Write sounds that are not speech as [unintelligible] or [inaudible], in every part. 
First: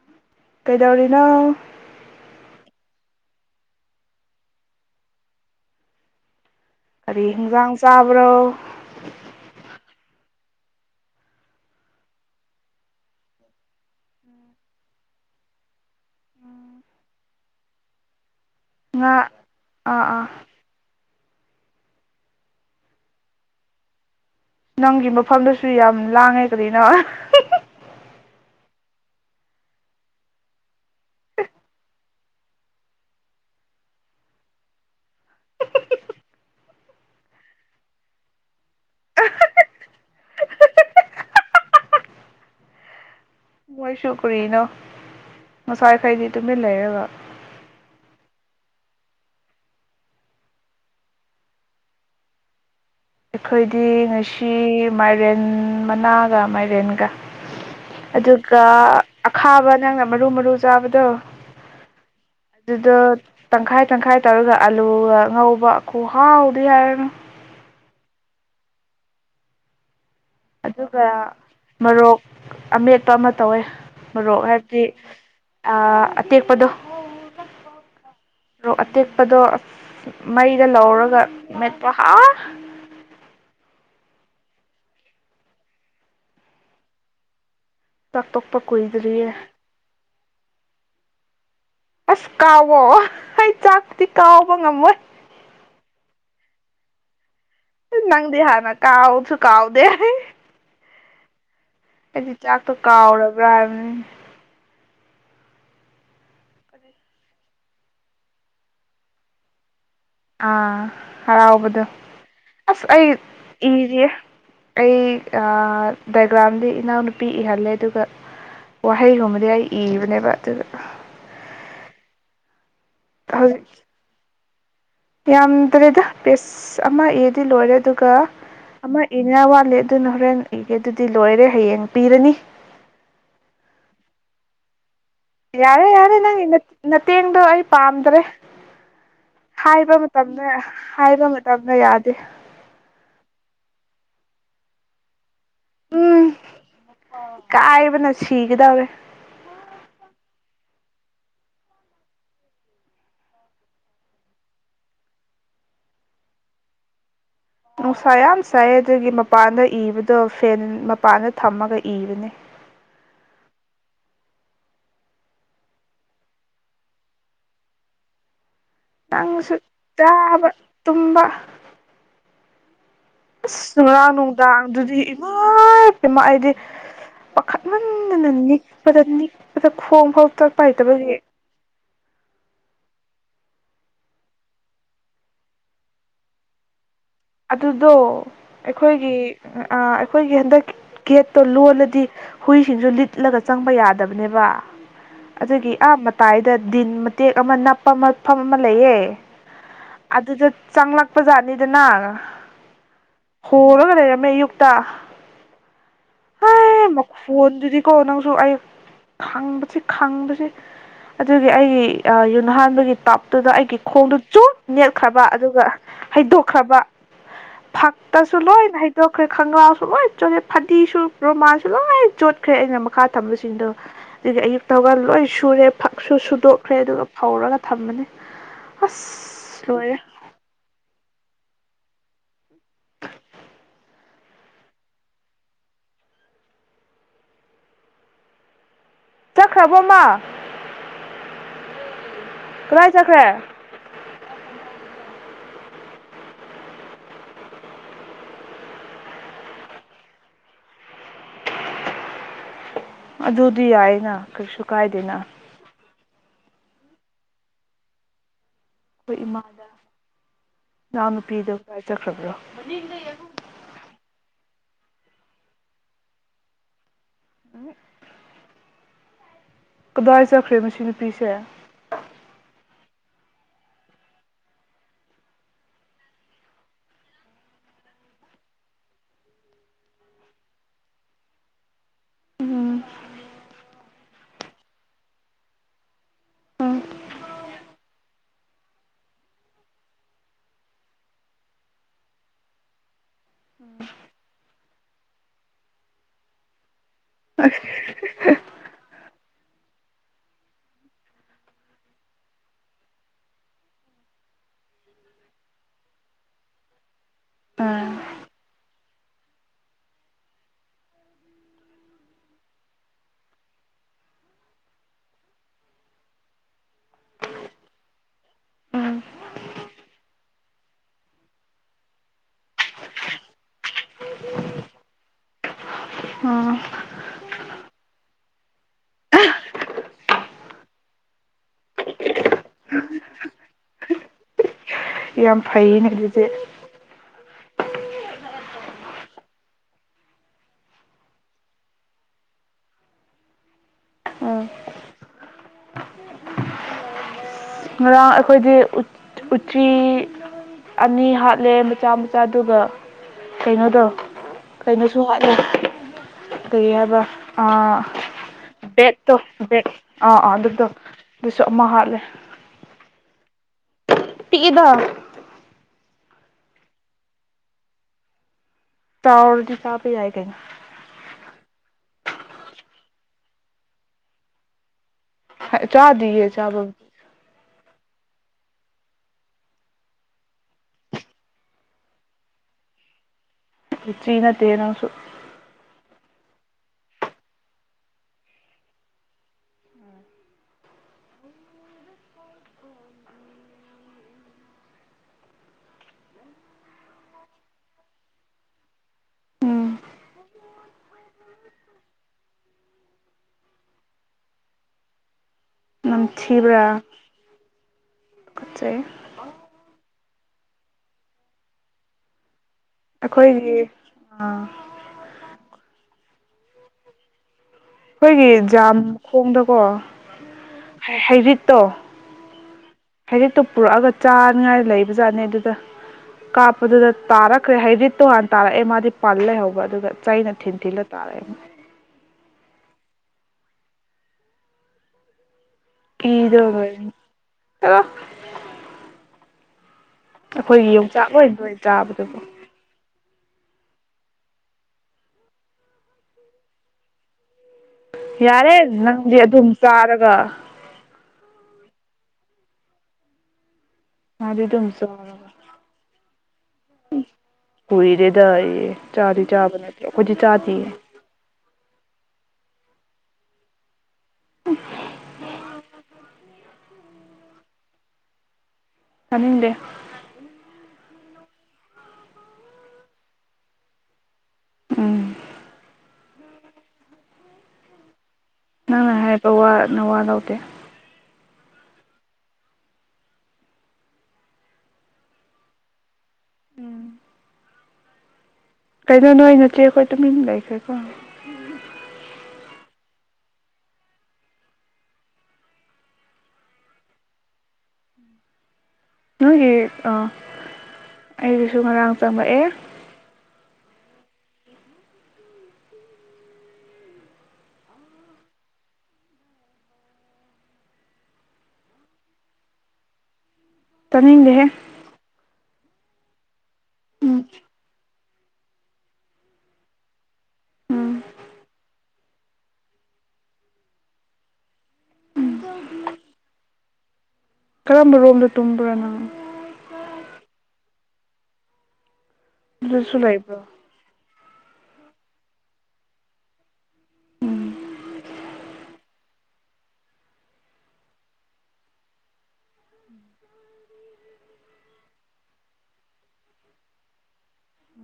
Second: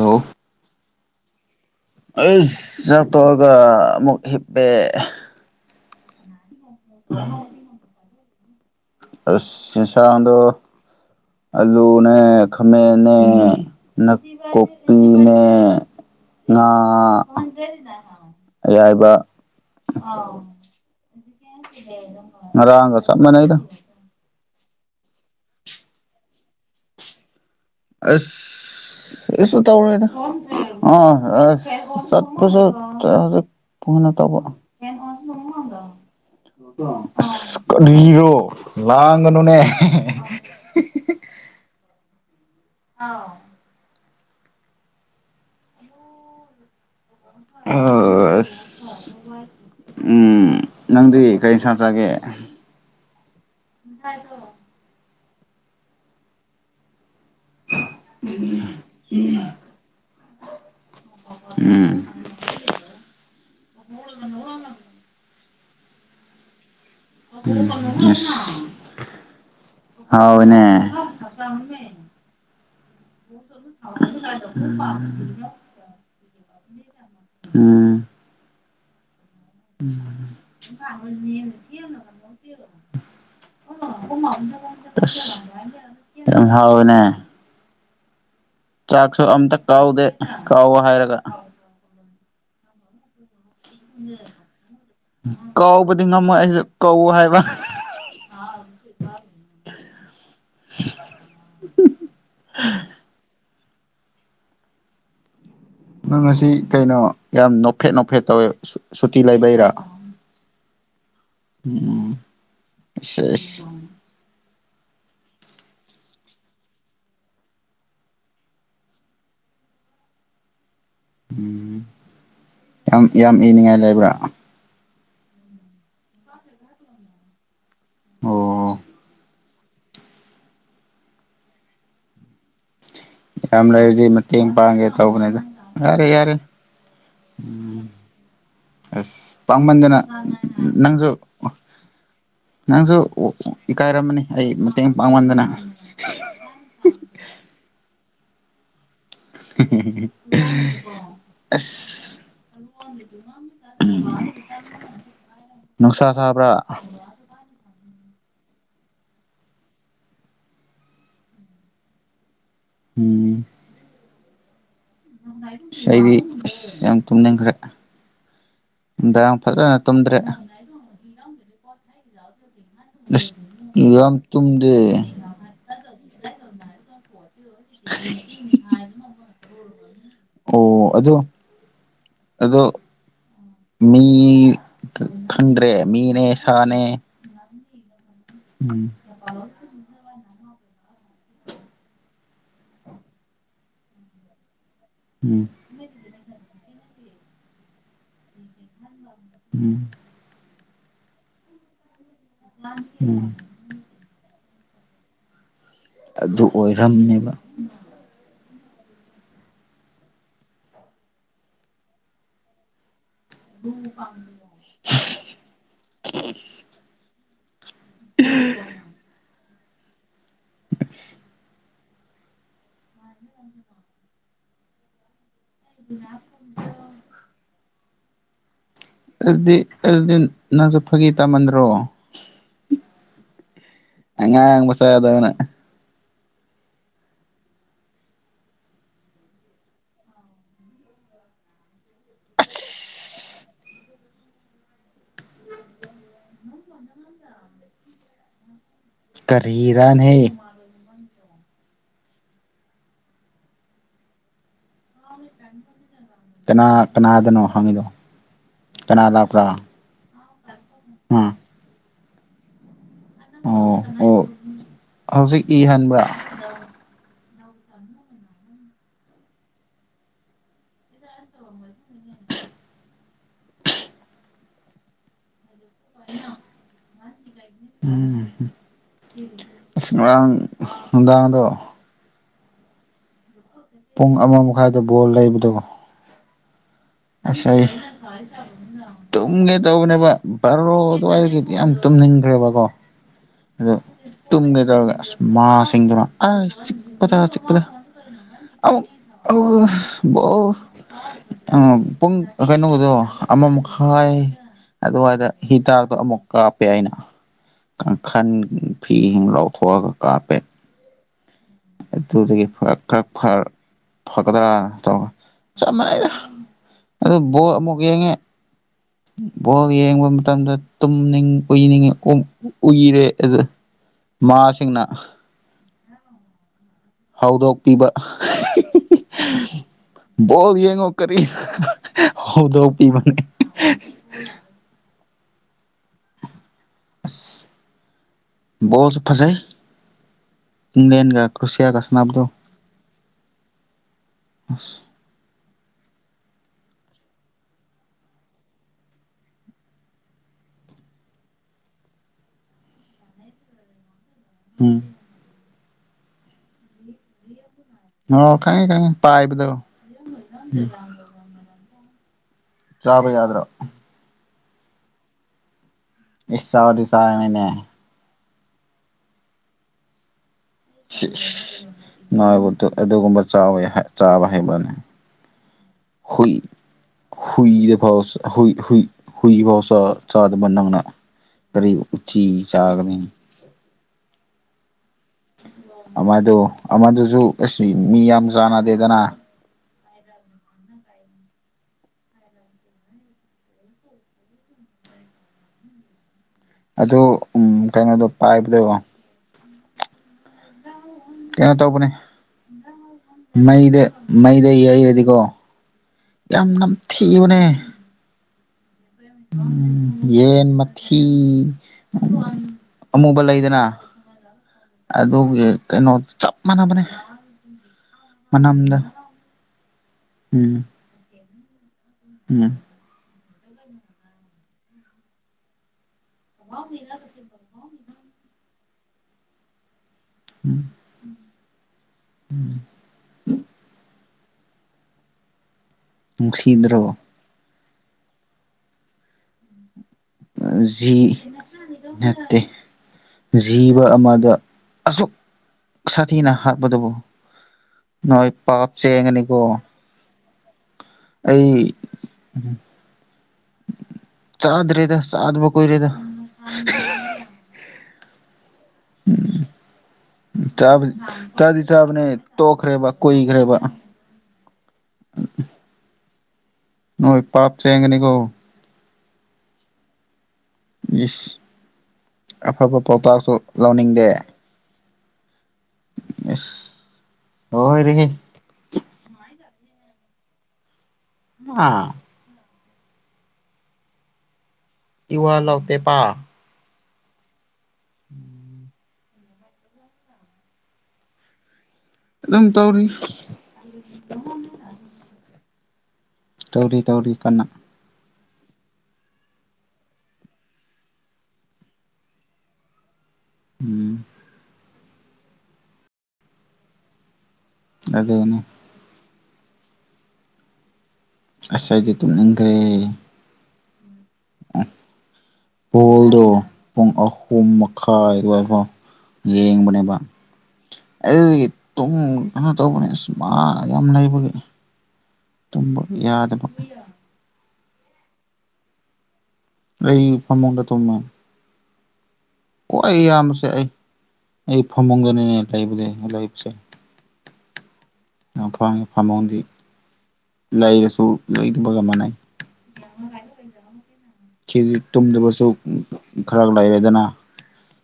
ꯑꯑꯣ ꯀꯗꯧꯔꯤꯅꯣ ꯑꯩ ꯆ ꯇꯑꯒ ꯑꯃꯨꯛ ꯍꯞꯄꯦ ꯀꯔꯤ ꯍꯤꯟꯖꯥꯡ ꯆꯥꯕ ꯈ꯭ꯔꯣ ꯆꯟꯁꯥꯡꯗꯣ ꯑꯜꯂꯨꯅꯦ ꯈꯥꯃꯦꯟꯟꯅ ꯅꯥꯀꯨꯞꯄꯤꯅꯦ ꯉꯥ ꯑꯌꯥꯏꯕ ꯉꯥ ꯑꯥ ꯑꯥ ꯔꯥꯡꯒ ꯁꯃꯅꯗ ꯅꯪꯒꯤ ꯃꯐꯝꯗꯁꯨ ꯌꯥꯝ ꯂꯥꯡꯉꯦ ꯀꯅꯣ ꯑꯁ ꯀꯁꯨ ꯇꯧꯔꯦꯗ ꯑ ꯑꯁ ꯆꯠꯄꯁꯨ ꯍꯧꯖꯤꯛ ꯐꯅ ꯇꯧꯕ ꯑꯁ ꯀꯔꯤꯔꯣ ꯂꯥꯡꯒꯅꯨꯅꯦ ꯑꯥꯎ ꯃꯣꯏꯁꯨꯨ ꯀ꯭ꯔꯤꯅꯣ ꯉꯁꯥꯏꯈꯩꯗꯤ ꯇꯨꯃꯤꯟ ꯂꯩꯦꯕ ꯑꯁ ꯎ ꯅꯪꯗꯤ ꯀꯔꯤ ꯁꯥ ꯆꯒꯦ ꯑꯩꯈꯣꯏꯗꯤ ꯉꯁꯤ ꯃꯥꯏꯔꯦꯟ ꯃꯅꯥꯒ ꯃꯥꯏꯔꯦꯟꯒ ꯑꯗꯨꯒ ꯑꯈꯥꯕ ꯅꯪꯅ ꯃꯔꯨ ꯃꯔꯨ ꯆꯥꯕꯗꯣ ꯎꯝ ꯑꯗꯨꯗꯣ ꯇꯪꯈꯥꯏ ꯇꯪꯈꯥꯏ ꯇꯧꯔꯒ ꯑꯂꯨꯒ ꯉꯧ ꯕꯥ ꯈꯨꯍꯥꯎꯗꯤ ꯌꯥꯔ ꯎꯝ ꯑꯁ ꯍꯥꯎꯋꯦꯅꯦ ꯑꯗꯨꯒ ꯃꯔꯣꯔꯣꯛ ꯑꯃꯦꯠꯄ ꯑꯃ ꯇꯧꯋꯦ ꯃꯔꯣꯔꯣꯛ ꯍꯥꯏꯕꯗꯤ ꯑꯇꯦꯛꯄꯗꯣ ꯎꯝ ꯔꯣꯛ ꯑꯇꯦꯛ ꯄꯗꯣ ꯃꯩꯗ ꯂꯧꯔꯒ ꯃꯦꯄꯣ ꯍꯥ ꯑꯁ ꯌꯥꯝꯝ ꯍꯥꯎꯅꯦ ꯆꯥꯛꯇꯣꯛꯄ ꯆꯥꯛꯁꯨ ꯀꯨꯏꯗ꯭ꯔꯤꯌꯦ ꯑꯝꯇ ꯀꯥꯎꯗꯦ ꯀꯥꯎꯋ ꯍꯥꯏꯔꯒ ꯀꯕꯣ ꯍꯥꯏ ꯆꯥꯛꯇꯇꯗꯤ ꯀꯥꯎꯕ ꯉꯝꯃꯣꯏ ꯕꯨꯗꯤ ꯉꯝꯃꯣꯏ ꯑꯩꯁꯨ ꯀꯧ ꯍꯥꯏꯕ ꯅꯪꯗꯦ ꯍꯥꯥꯅ ꯀꯥꯎꯁꯨ ꯀꯥꯎꯗꯦꯦ ꯑꯩꯗꯤ ꯆꯥꯛꯇꯣ ꯀꯥꯎꯔꯕ ꯄꯨ꯭ꯔꯥ ꯅꯪ ꯉ ꯑꯁꯤ ꯀꯩꯅꯣ ꯌꯥꯝ ꯅꯣꯞꯐꯦꯠ ꯅꯣꯞꯐꯦꯠ ꯇꯧꯋꯦ ꯁꯨꯇꯤ ꯂꯩꯕꯩꯔꯥ ꯑꯥ ꯍꯔꯥꯎꯕꯗꯣ ꯎꯝ ꯑꯁ ꯑꯩ ꯏꯁ ꯏꯁ ꯏꯔꯤꯌꯦ ꯑꯩ ꯗꯥꯏꯒ꯭ꯔꯥꯝꯗꯤ ꯏꯅꯥꯎꯅꯨꯄꯤ ꯏꯍꯜꯂꯦ ꯑꯗꯨꯒ ꯋꯥꯍꯩꯒꯨꯝꯕꯗꯤ ꯑꯩ ꯏꯕꯅꯦꯕ ꯑꯗꯨꯒ ꯎꯝ ꯌꯥꯝ ꯌꯥꯝ ꯍꯧꯖꯤꯛ ꯏꯅꯤꯡꯉꯥꯏ ꯂꯩꯕ꯭ꯔꯥ ꯌꯥꯝꯗ꯭ꯔꯦꯗ ꯄꯦꯁ ꯑꯃ ꯑꯦꯗꯤ ꯂꯣꯏꯔꯦ ꯑꯣ ꯑꯃ ꯏꯅꯦ ꯈꯜꯂꯦ ꯑꯗꯨꯅ ꯍꯣꯔꯦꯟ ꯏꯒꯦ ꯑꯗꯨꯗꯤ ꯂꯣꯏꯔꯦ ꯍꯌꯦꯡ ꯄꯤꯔꯅꯤ ꯌꯥꯝ ꯂꯩꯔꯗꯤ ꯃꯠꯇꯦꯡ ꯄꯥꯡꯉ‌ꯦ ꯇꯧꯕꯅꯦꯗ ꯌꯥꯔꯦ ꯌꯥꯔꯦ ꯅꯪꯒꯤ ꯅꯇꯦꯡꯗꯣ ꯑꯩ ꯎꯝ ꯄꯥꯝꯗ꯭ꯔꯦ ꯑꯁ ꯍꯥꯏꯕ ꯄꯥꯃꯟꯗꯅ ꯃꯇꯝꯗ ꯅꯪꯁꯨ ꯍꯥꯏꯕ ꯃꯇꯝꯗ ꯌꯥꯗꯦ ꯅꯪꯁꯨ ꯏꯀꯥꯏꯔꯝꯃꯅꯤ ꯑꯩ ꯃꯇꯦꯡ ꯄꯥꯡꯍꯟꯗꯅ ꯎꯝ [unintelligible] ꯁꯤꯒꯗꯧꯑ‌ꯦ ꯑꯁꯤ ꯅꯨꯡꯁꯥ ꯁꯥꯕ꯭ꯔꯥ ꯅꯨꯡꯁꯥ ꯌꯥꯝ ꯆꯥꯏ ꯑꯗꯨꯒꯤ ꯃꯄꯥꯟꯗ ꯏꯕꯗꯣ ꯐꯦꯟ ꯃꯄꯥꯟꯗ ꯊꯝꯃꯒ ꯏꯕꯅꯦ ꯎꯝ ꯑꯁ ꯑꯩꯗꯤ ꯑꯁ ꯌꯥꯝ ꯇꯨꯝꯅꯤꯡꯈ꯭ꯔꯦ ꯅꯨꯡꯗꯥꯡ ꯅꯪꯁꯨ ꯐꯖꯅ ꯇꯨꯝꯗ꯭ꯔꯦ ꯆꯥꯕ ꯇꯨꯝꯕ ꯑꯁ ꯅꯨꯡꯔꯥꯡ ꯌꯥꯝ ꯇꯨꯝꯗꯦ ꯅꯨꯡꯗꯥꯡꯗꯨꯗꯤ ꯏꯃꯥ ꯄꯃ ꯑꯩꯗꯤ ꯅꯤꯛꯄꯗꯥ ꯅꯤꯛꯄꯗꯥ ꯈꯣꯡ ꯐꯥꯎ ꯇꯛꯄ ꯑꯣ ꯍꯩꯇꯕꯗꯤ ꯑꯗꯣ ꯑꯗꯣ ꯃꯤ ꯈꯪꯗ꯭ꯔꯦ ꯃꯤꯅꯦ ꯁꯥꯅꯦ ꯑꯗꯨꯗꯣ ꯎꯝ ꯑꯩꯈꯣꯏꯒꯤ ꯑꯩꯈꯣꯏꯒꯤ ꯍꯟꯗꯛ ꯒꯦꯠꯇꯣ ꯂꯣꯜꯂꯗꯤ ꯍꯨꯏꯁꯤꯡꯁꯨ ꯂꯤꯠꯂꯒ ꯆꯪꯕ ꯌꯥꯗꯕꯅꯦꯕ ꯎꯝ ꯑꯗꯨꯒꯤ ꯑꯥ ꯄꯥꯏꯗ ꯗꯤꯟ ꯃꯇꯦꯛ ꯑꯃ ꯅꯞꯄ ꯃꯐꯝ ꯑꯃ ꯂꯩꯌꯦ ꯎꯝ ꯑꯗꯨꯗ ꯆꯪꯂꯛꯄ ꯖꯥꯠꯅꯤꯗꯅ ꯎꯝ ꯍꯣꯔꯒꯥ ꯂꯩꯔ꯭ꯃꯦ ꯌꯨꯝ [unintelligible] ꯑꯗꯨ [unintelligible] ꯑꯣꯏꯔꯝꯅꯦꯕ ꯃꯈꯣꯟꯗꯨꯤꯗꯤ ꯀꯣ ꯅꯪꯁꯨ ꯑꯩ ꯈꯕꯁꯤ ꯈꯪꯕꯕꯁꯤ ꯑꯗꯨꯒꯤ ꯑꯩꯒꯤ ꯌꯨꯍꯥꯟꯕꯒꯤ ꯇꯞ ꯑꯗꯨꯗ ꯑꯩꯒꯤ ꯈꯣꯡꯗꯨ ꯆꯨꯛ ꯅꯦꯠꯈ꯭ꯔꯕ ꯑꯗꯨꯒ ꯍꯩꯗꯣꯛꯈ꯭ꯔꯕ ꯐꯥꯛ ꯇꯁꯨ ꯂꯣꯏ ꯅꯍꯤꯗ ꯈ ꯈꯥꯁꯨ ꯂꯣꯏ ꯆꯂꯦ ꯐꯗꯤ ꯁꯨ ꯂꯣꯏ ꯆꯣꯠꯈ꯭ꯔꯦ ꯑꯩꯅ ꯃꯈꯥ ꯊꯝꯕꯁꯤꯡꯗꯣ ꯑꯗꯒꯤ ꯑꯌꯨꯛꯇꯒ ꯂꯣꯏ ꯁꯨꯔꯦ ꯐꯛꯁꯨ ꯁꯨꯗꯣꯛꯈ꯭ꯔꯦ ꯑꯗꯨꯒ ꯐꯧꯔꯒ ꯊꯝꯃꯅꯤ ꯑꯗꯨꯗꯤ ꯑꯗꯨꯗꯤ ꯅꯁꯨ ꯐꯒꯤ ꯆꯇꯥꯃꯟꯗ꯭ꯔꯣ ꯑꯉꯥꯡ ꯃꯆꯥꯗꯧꯅ ꯆꯈ꯭ꯔꯕꯣꯃꯥ ꯀꫪꯥꯏ ꯆꯠꯈ꯭ꯔꯦ ꯀꯔꯤꯔꯥꯅꯦ ꯑꯗꯨꯗꯤ ꯌꯥꯏꯌꯦꯅ ꯀꯩꯁꯨ ꯀꯥꯏꯗꯦꯅ ꯀꯅꯥ ꯀꯅꯥꯗꯅꯣ ꯍꯪꯉꯤꯗꯣ ꯀꯅꯥ ꯂꯛꯄꯔꯥ ꯏꯆꯥ ꯅꯨꯄꯤꯗꯤ ꯆꯠꯈ꯭ꯔꯕ꯭ꯔꯣ ꯑꯣ ꯑꯣ ꯍꯧꯖꯤꯛꯇꯤ ꯍꯟꯕ꯭ꯔꯥ ꯎꯝ ꯀꯗꯥꯏ ꯆꯠꯈ꯭ꯔꯦ ꯃꯁꯤꯁꯤ ꯅꯨꯄꯤꯁꯦ ꯎꯝ ꯉꯔꯪ ꯅꯨꯝꯗꯥꯥꯡꯗꯣ ꯎꯝ ꯄꯨꯡ ꯑꯃ ꯃꯈꯥꯏꯗ ꯕꯣꯜ ꯂꯩꯕꯗ‌ꯣ ꯎꯝ ꯑꯁꯤ ꯑꯩ ꯇꯨꯝꯒꯦ ꯇꯧꯕꯅꯦꯕ ꯕꯥꯔꯣ ꯑꯗꯨꯋꯥꯏꯒꯗꯤ ꯌꯥꯝ ꯇꯨꯝꯅꯤꯡꯈ꯭ꯔꯦꯕꯀꯣ ꯑꯗꯣ ꯇꯨꯝꯒꯦ ꯑꯁ ꯃꯥ ꯁꯤꯁꯤꯡꯗꯨꯅꯥ ꯑꯣ ꯑꯣ ꯑꯣ ꯑꯣ ꯎꯝ ꯄꯨꯡ ꯀꯩꯅꯣꯗꯣ ꯑꯃꯃꯥꯈꯥꯏ ꯑꯗꯨꯋꯥꯏꯗ ꯍꯤꯗꯥꯛꯇꯣ ꯑꯃꯨꯛ ꯀꯥꯞꯄꯦ ꯑꯩꯅ ꯎꯝ ꯀꯥꯟꯈꯥꯟ ꯐꯤ ꯏꯁꯤꯡ ꯂꯧꯊꯣꯛꯑꯒ ꯀꯥꯞꯄꯦ ꯑꯗꯨꯗꯒꯤ ꯈꯔ ꯐꯒꯗ꯭ꯔꯥꯅ ꯇꯧꯔꯒ ꯆꯞ ꯃꯥꯟꯅꯩꯗ ꯑꯗꯨ ꯕꯣꯜ ꯑꯃꯨꯛ ꯌꯦꯡꯉꯦ ꯎꯝ ꯕꯣꯜ ꯌꯦꯡꯕ ꯃꯇꯝꯗ ꯇꯨꯝꯏꯅꯤꯡꯉꯤ ꯎꯏꯔꯦ ꯑꯗꯨ ꯃꯥꯥꯁꯤꯡꯅ ꯎꯝ ꯍꯧꯗꯣꯛꯄꯤꯕ ꯕꯣꯠ ꯌꯦꯡꯉꯣ ꯀꯔꯤ ꯍꯧꯗꯣꯛꯄꯤꯕꯅꯤ ꯌꯥꯝ ꯐꯩꯌꯦꯅ ꯍꯧꯖꯤꯁꯦ ꯕꯣꯁꯨ ꯐꯁ ꯏꯪ꯭ꯂꯦꯟ ꯀ ꯀ꯭ꯔꯣꯁꯤꯌꯥ ꯀ ꯁꯅꯞꯗꯣ ꯎꯝ ꯉꯔꯥꯡ ꯑꯩꯈꯣꯏꯗꯤ ꯎꯇꯤ ꯑꯅꯤ ꯍꯥꯠꯂꯦ ꯃꯆꯥ ꯃꯆꯥꯗꯨ ꯀꯩꯅꯣꯗꯣ ꯎꯝ ꯀꯩꯅꯣꯁꯨ ꯋꯥꯠꯂꯦ ꯀꯒꯔꯕ ꯑ ꯑꯣ ꯈꯪꯉꯦ ꯈꯪꯉꯦ ꯕꯦꯠꯇꯣ ꯄꯥꯏꯕꯗꯣ ꯕꯦꯛ ꯑꯥ ꯑꯥ ꯑꯗꯨꯗꯣ ꯁꯨ ꯑꯃ ꯍꯥꯠꯂꯦ ꯆꯥꯕ ꯌꯥꯗ꯭ꯔꯥ ꯇꯤꯗꯣ ꯏꯁꯁꯥꯁꯥ ꯃꯅꯦ ꯆꯗꯤ ꯆꯥꯕ ꯌꯥꯏ ꯀꯩꯅ ꯥꯏꯕꯗꯨ ꯑꯗꯨꯒꯨꯝꯕ ꯆꯥꯕ ꯍꯩꯕꯅꯦ ꯆꯥꯗꯤꯌꯦ ꯍꯨꯏ ꯆꯥꯕ ꯍꯨꯏꯗ ꯐꯥꯎ ꯆ ꯍꯨꯏ ꯍꯨꯏ ꯍꯨꯏ ꯐꯥꯎ ꯆꯗꯕ ꯅꯪꯅ ꯀꯔꯤ ꯎꯆꯤ ꯆꯥꯒꯅꯤ ꯎꯆꯤ ꯅꯠꯇꯦ ꯅꯪꯁꯨ ꯑꯃꯗꯨ ꯑꯃꯗꯨꯁꯨ ꯑꯁꯤ ꯃꯤ ꯌꯥꯝ ꯆꯥꯟꯅꯗꯦꯗꯅ ꯑꯗꯨ ꯀꯩꯅꯣꯗꯣ ꯄꯥꯏꯕꯗꯣ ꯎꯝ ꯀꯩꯅꯣ ꯇꯧꯕꯅꯦ ꯃꯩꯗ ꯃꯩꯗ ꯌꯩꯔꯗꯤꯀꯣ ꯌꯥꯝ ꯅꯝꯊꯤꯕꯅꯦ ꯀꯠꯆꯩ [unintelligible] ꯌꯦꯟ ꯃꯊꯤ ꯑꯃꯨꯕ ꯑꯩꯈꯣꯏꯒꯤ ꯂꯩꯗꯅ ꯑꯥ ꯑꯗꯨꯒꯤ ꯀꯩꯅꯣ ꯆꯞ ꯃꯥꯟꯕꯅꯦ ꯑꯩꯈꯣꯏꯒꯤ ꯖꯥꯝ ꯈꯣꯡꯗꯀꯣ ꯎꯝ ꯍꯩꯔꯤꯠ ꯇꯣ ꯎꯝ ꯍꯔꯤꯠꯛꯇꯨ ꯄꯨꯔꯛꯑꯒ ꯆꯥꯅꯤꯉꯥꯏ ꯂꯩꯕ ꯖꯥꯠꯅꯤ ꯑꯗꯨꯗ ꯀꯥꯞꯄꯗꯨꯗ ꯇꯥꯔꯛꯈ꯭ꯔꯦ ꯍꯥꯏꯗꯤ ꯇꯣꯉꯥꯟ ꯇꯥꯔꯛꯑꯦ ꯃꯥꯗꯤ ꯄꯥꯜ ꯂꯩꯍꯧꯕ ꯑꯗꯨꯒ ꯆꯅ ꯊꯤꯟꯊꯤꯂ ꯇꯥꯔꯦ ꯎꯝ ꯏꯗ ꯑꯣꯏ ꯅꯨꯡꯁꯤꯗ꯭ꯔꯣ ꯑ ꯑꯩꯈꯣꯏꯒꯤ ꯖꯤ ꯌꯣꯡꯆꯥꯛ ꯂꯣꯏꯗꯣꯏ ꯆꯕꯗꯨ ꯅꯠꯇꯦ ꯖꯤꯕ ꯑꯃꯗ ꯑꯁꯨꯛ ꯁꯥꯊꯤꯅ ꯍꯥꯠꯄꯇꯕꯨ ꯌꯥꯔꯦ ꯅꯪꯗꯤ ꯑꯗꯨꯝ ꯆꯥꯔꯒ ꯑꯩ ꯃꯥꯗꯤ ꯑꯗꯨꯝ ꯆꯥꯗ ꯔꯦꯗ ꯆꯥꯔꯒ ꯆꯥꯗꯕ ꯀꯣꯏ ꯔꯦꯗ ꯄꯨꯏꯔꯦꯗꯏꯌꯦ ꯆ ꯆꯗꯤꯆꯥꯕꯅꯦ ꯇꯣꯛꯈ꯭ꯔꯦꯕ ꯀꯨꯏꯈ꯭ꯔꯦꯕ [unintelligible] ꯅꯣꯏꯣꯏ ꯄꯥꯞ ꯆꯦꯒꯅꯤꯀꯣ ꯆꯅꯤꯡꯗꯦ ꯏꯁꯁ ꯑꯐꯕ ꯄꯥꯎꯇꯥꯛꯁꯨ ꯂꯧꯅꯤꯡꯗꯦ ꯎꯝ [unintelligible] ꯍꯦ ꯅꯪꯅ ꯍꯥꯏꯔꯤꯕ ꯋꯥ ꯅꯋꯥ ꯂꯧꯗꯦ ꯑꯥ ꯏꯋꯥ ꯂꯧꯇꯦ ꯄ ꯎꯝ ꯎꯝ [inaudible] ꯀꯩꯩꯅꯣ ꯅꯣꯏ ꯅꯆꯦꯈꯣꯏ ꯇꯃꯤꯟ ꯂꯩ ꯈ꯭ꯔꯦꯀꯣ ꯑꯗꯨꯝ ꯇꯧꯔꯤ ꯇꯧꯔꯤ ꯇꯧꯔꯤ ꯀꯅꯥ ꯅꯣꯏꯒꯤ ꯑꯩꯒꯤꯁꯨ ꯉꯔꯥꯡ ꯆꯪꯂꯛꯑꯦ ꯎꯝ ꯑꯗꯨꯅꯦ ꯑꯁꯥꯏꯗꯤꯇꯨꯅꯪꯈ꯭ꯔꯦ ꯇꯅꯤꯡꯗꯦꯦ ꯍꯣꯜꯗ ꯄꯨꯡ ꯑꯍꯨꯝ ꯃꯈꯥꯏ ꯑꯗꯨꯒ ꯀꯣ ꯌꯦꯡꯕꯅꯦꯕ ꯎꯝ ꯑꯗꯨꯗꯨꯒꯤ [unintelligible] ꯀꯩꯅꯣ ꯇꯧꯕꯅꯦ ꯑꯁ ꯃꯥ ꯌꯥꯝ ꯂꯩꯕꯒꯤ ꯇꯨꯝꯕ ꯌꯥꯗꯕ ꯀꯔꯝꯕ ꯔꯣꯝꯗ ꯇꯨꯝꯕ꯭ꯔꯥꯅꯪ ꯑꯩ ꯐꯥꯃꯨꯡꯗ ꯇꯨꯝꯃꯦ ꯑꯣ ꯑꯗꯨꯁꯨ ꯑꯩ ꯂꯩꯕ꯭ꯔꯣ ꯏꯌꯥꯝꯕꯁꯦ ꯑꯩ ꯑꯩ ꯐꯃꯨꯡꯗꯅꯤꯅꯦ ꯂꯩꯕꯁꯦ ꯂꯩꯕꯁꯦ ꯎꯝ [unintelligible] ꯐꯃꯨꯡꯗꯤ ꯂꯩꯔꯁꯨ ꯂꯩꯗꯕꯒ ꯃꯥꯟꯅꯩ ꯁꯤꯗꯗꯤ ꯇꯨꯝꯗꯕꯁꯨ ꯈꯔ ꯂꯩꯔꯦꯗꯅ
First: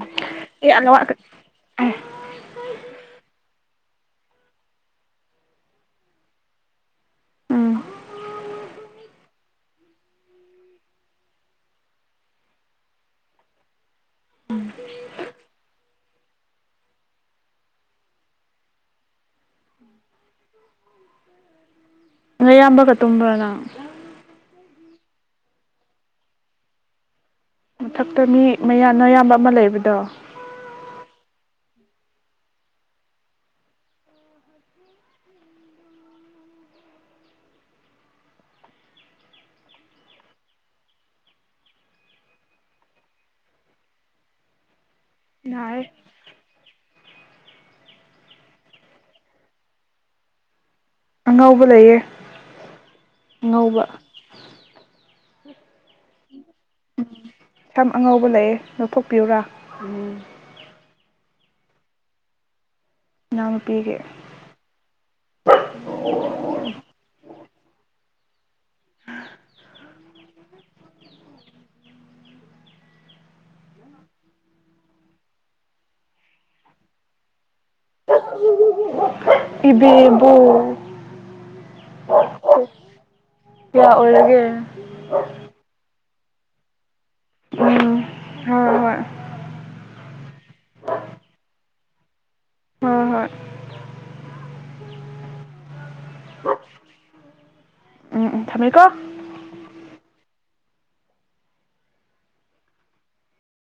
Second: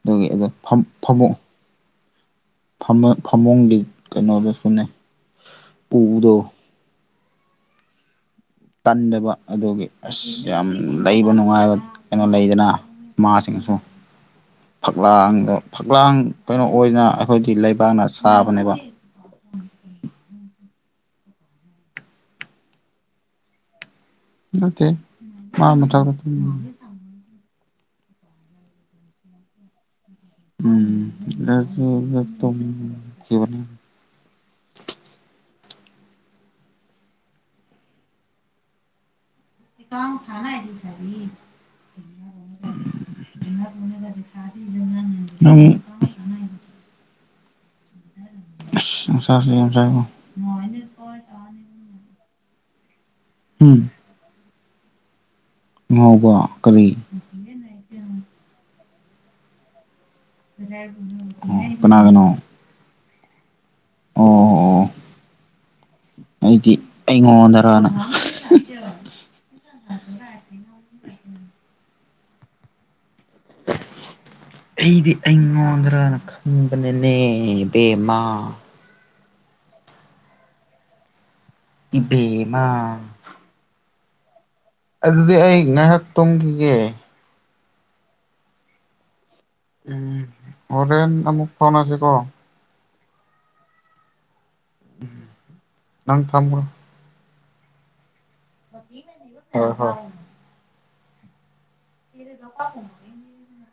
ꯑꯗꯨꯒꯤ ꯑꯗꯣ ꯑꯦ ꯐꯝ ꯑꯂꯋꯥ ꯑꯦ ꯐꯝꯃꯨꯡ ꯐꯝ ꯐꯃꯨꯡꯒꯤ ꯀꯩꯅꯣꯗꯁꯨꯅꯦ ꯎꯗꯣ ꯎꯝ ꯇꯟꯗꯕ ꯑꯗꯨꯒꯤ ꯑꯁ ꯌꯥꯝ ꯂꯩꯕ ꯅꯨꯡꯉꯥꯏꯕ ꯀꯩꯅꯣ ꯂꯩꯗꯅ ꯃꯥꯁꯤꯡꯁꯨ ꯐꯛꯂꯥꯡꯗ ꯐꯛꯂꯥꯡ ꯀꯩꯅꯣ ꯑꯣꯏꯗꯅ ꯑꯩꯈꯣꯏꯗꯤ ꯂꯩꯕꯥꯛꯅ ꯁꯥꯕꯅꯦꯕ ꯅꯌꯥꯝꯕꯒ ꯇꯨꯝꯕ꯭ꯔ ꯅꯪ ꯅꯠꯇꯦ ꯃꯥ ꯃꯊꯛꯇ ꯇꯨꯝꯕ ꯃꯊꯛꯇ ꯃꯤ ꯃꯌꯥꯟ ꯅꯌꯥꯝꯕ ꯑꯃ ꯂꯩꯕꯗꯣ ꯎꯝ [unintelligible] [unintelligible] ꯌꯥꯔꯦ ꯑꯁ ꯅꯨꯡ ꯁꯥꯁꯤ ꯌꯥꯝ ꯁꯥꯏꯕꯣ ꯑꯉꯧꯕ ꯂꯩꯌꯦ ꯎꯝ ꯉꯧꯕ ꯉꯧꯕ ꯀꯔꯤ ꯁꯝ ꯑꯉꯧꯕ ꯂꯩꯌꯦ ꯂꯧꯊꯣꯛꯄꯤꯌꯨꯔꯥ ꯎꯝ ꯀꯅꯥꯒꯤꯅꯣ [unintelligible] ꯑꯣ ꯑꯣ ꯑꯩꯗꯤ ꯑꯩꯉꯣꯟꯗꯔꯅ [inaudible] [inaudible] ꯑꯩꯗꯤ ꯑꯩꯉꯣꯟꯗ꯭ꯔꯅ ꯈꯟꯕꯅꯦꯅꯦ ꯄꯦꯝꯃ꯫ ꯏꯕꯦ ꯕꯣ꯫ ꯏꯕꯦꯝꯃ꯫ ꯀꯌꯥ ꯑꯣꯏꯔꯒꯦ꯫ ꯑꯗꯨꯗꯤ ꯑꯩ ꯉꯥꯏꯍꯥ ꯇꯨꯝꯒꯤꯒꯦ꯫ ꯎꯝ ꯍꯣ ꯍꯣꯏ꯫ ꯐꯣꯡꯉꯁꯤꯀꯣ꯫ ꯍꯣꯏ ꯍꯣꯏ꯫ ꯎꯝ꯫ ꯅꯪ ꯊꯝꯒ꯭ꯔꯣ꯫ ꯎꯝ ꯎꯝ꯫ ꯊꯝꯃꯦꯀꯣ ꯍꯣꯏ ꯍꯣꯏ꯫ [unintelligible]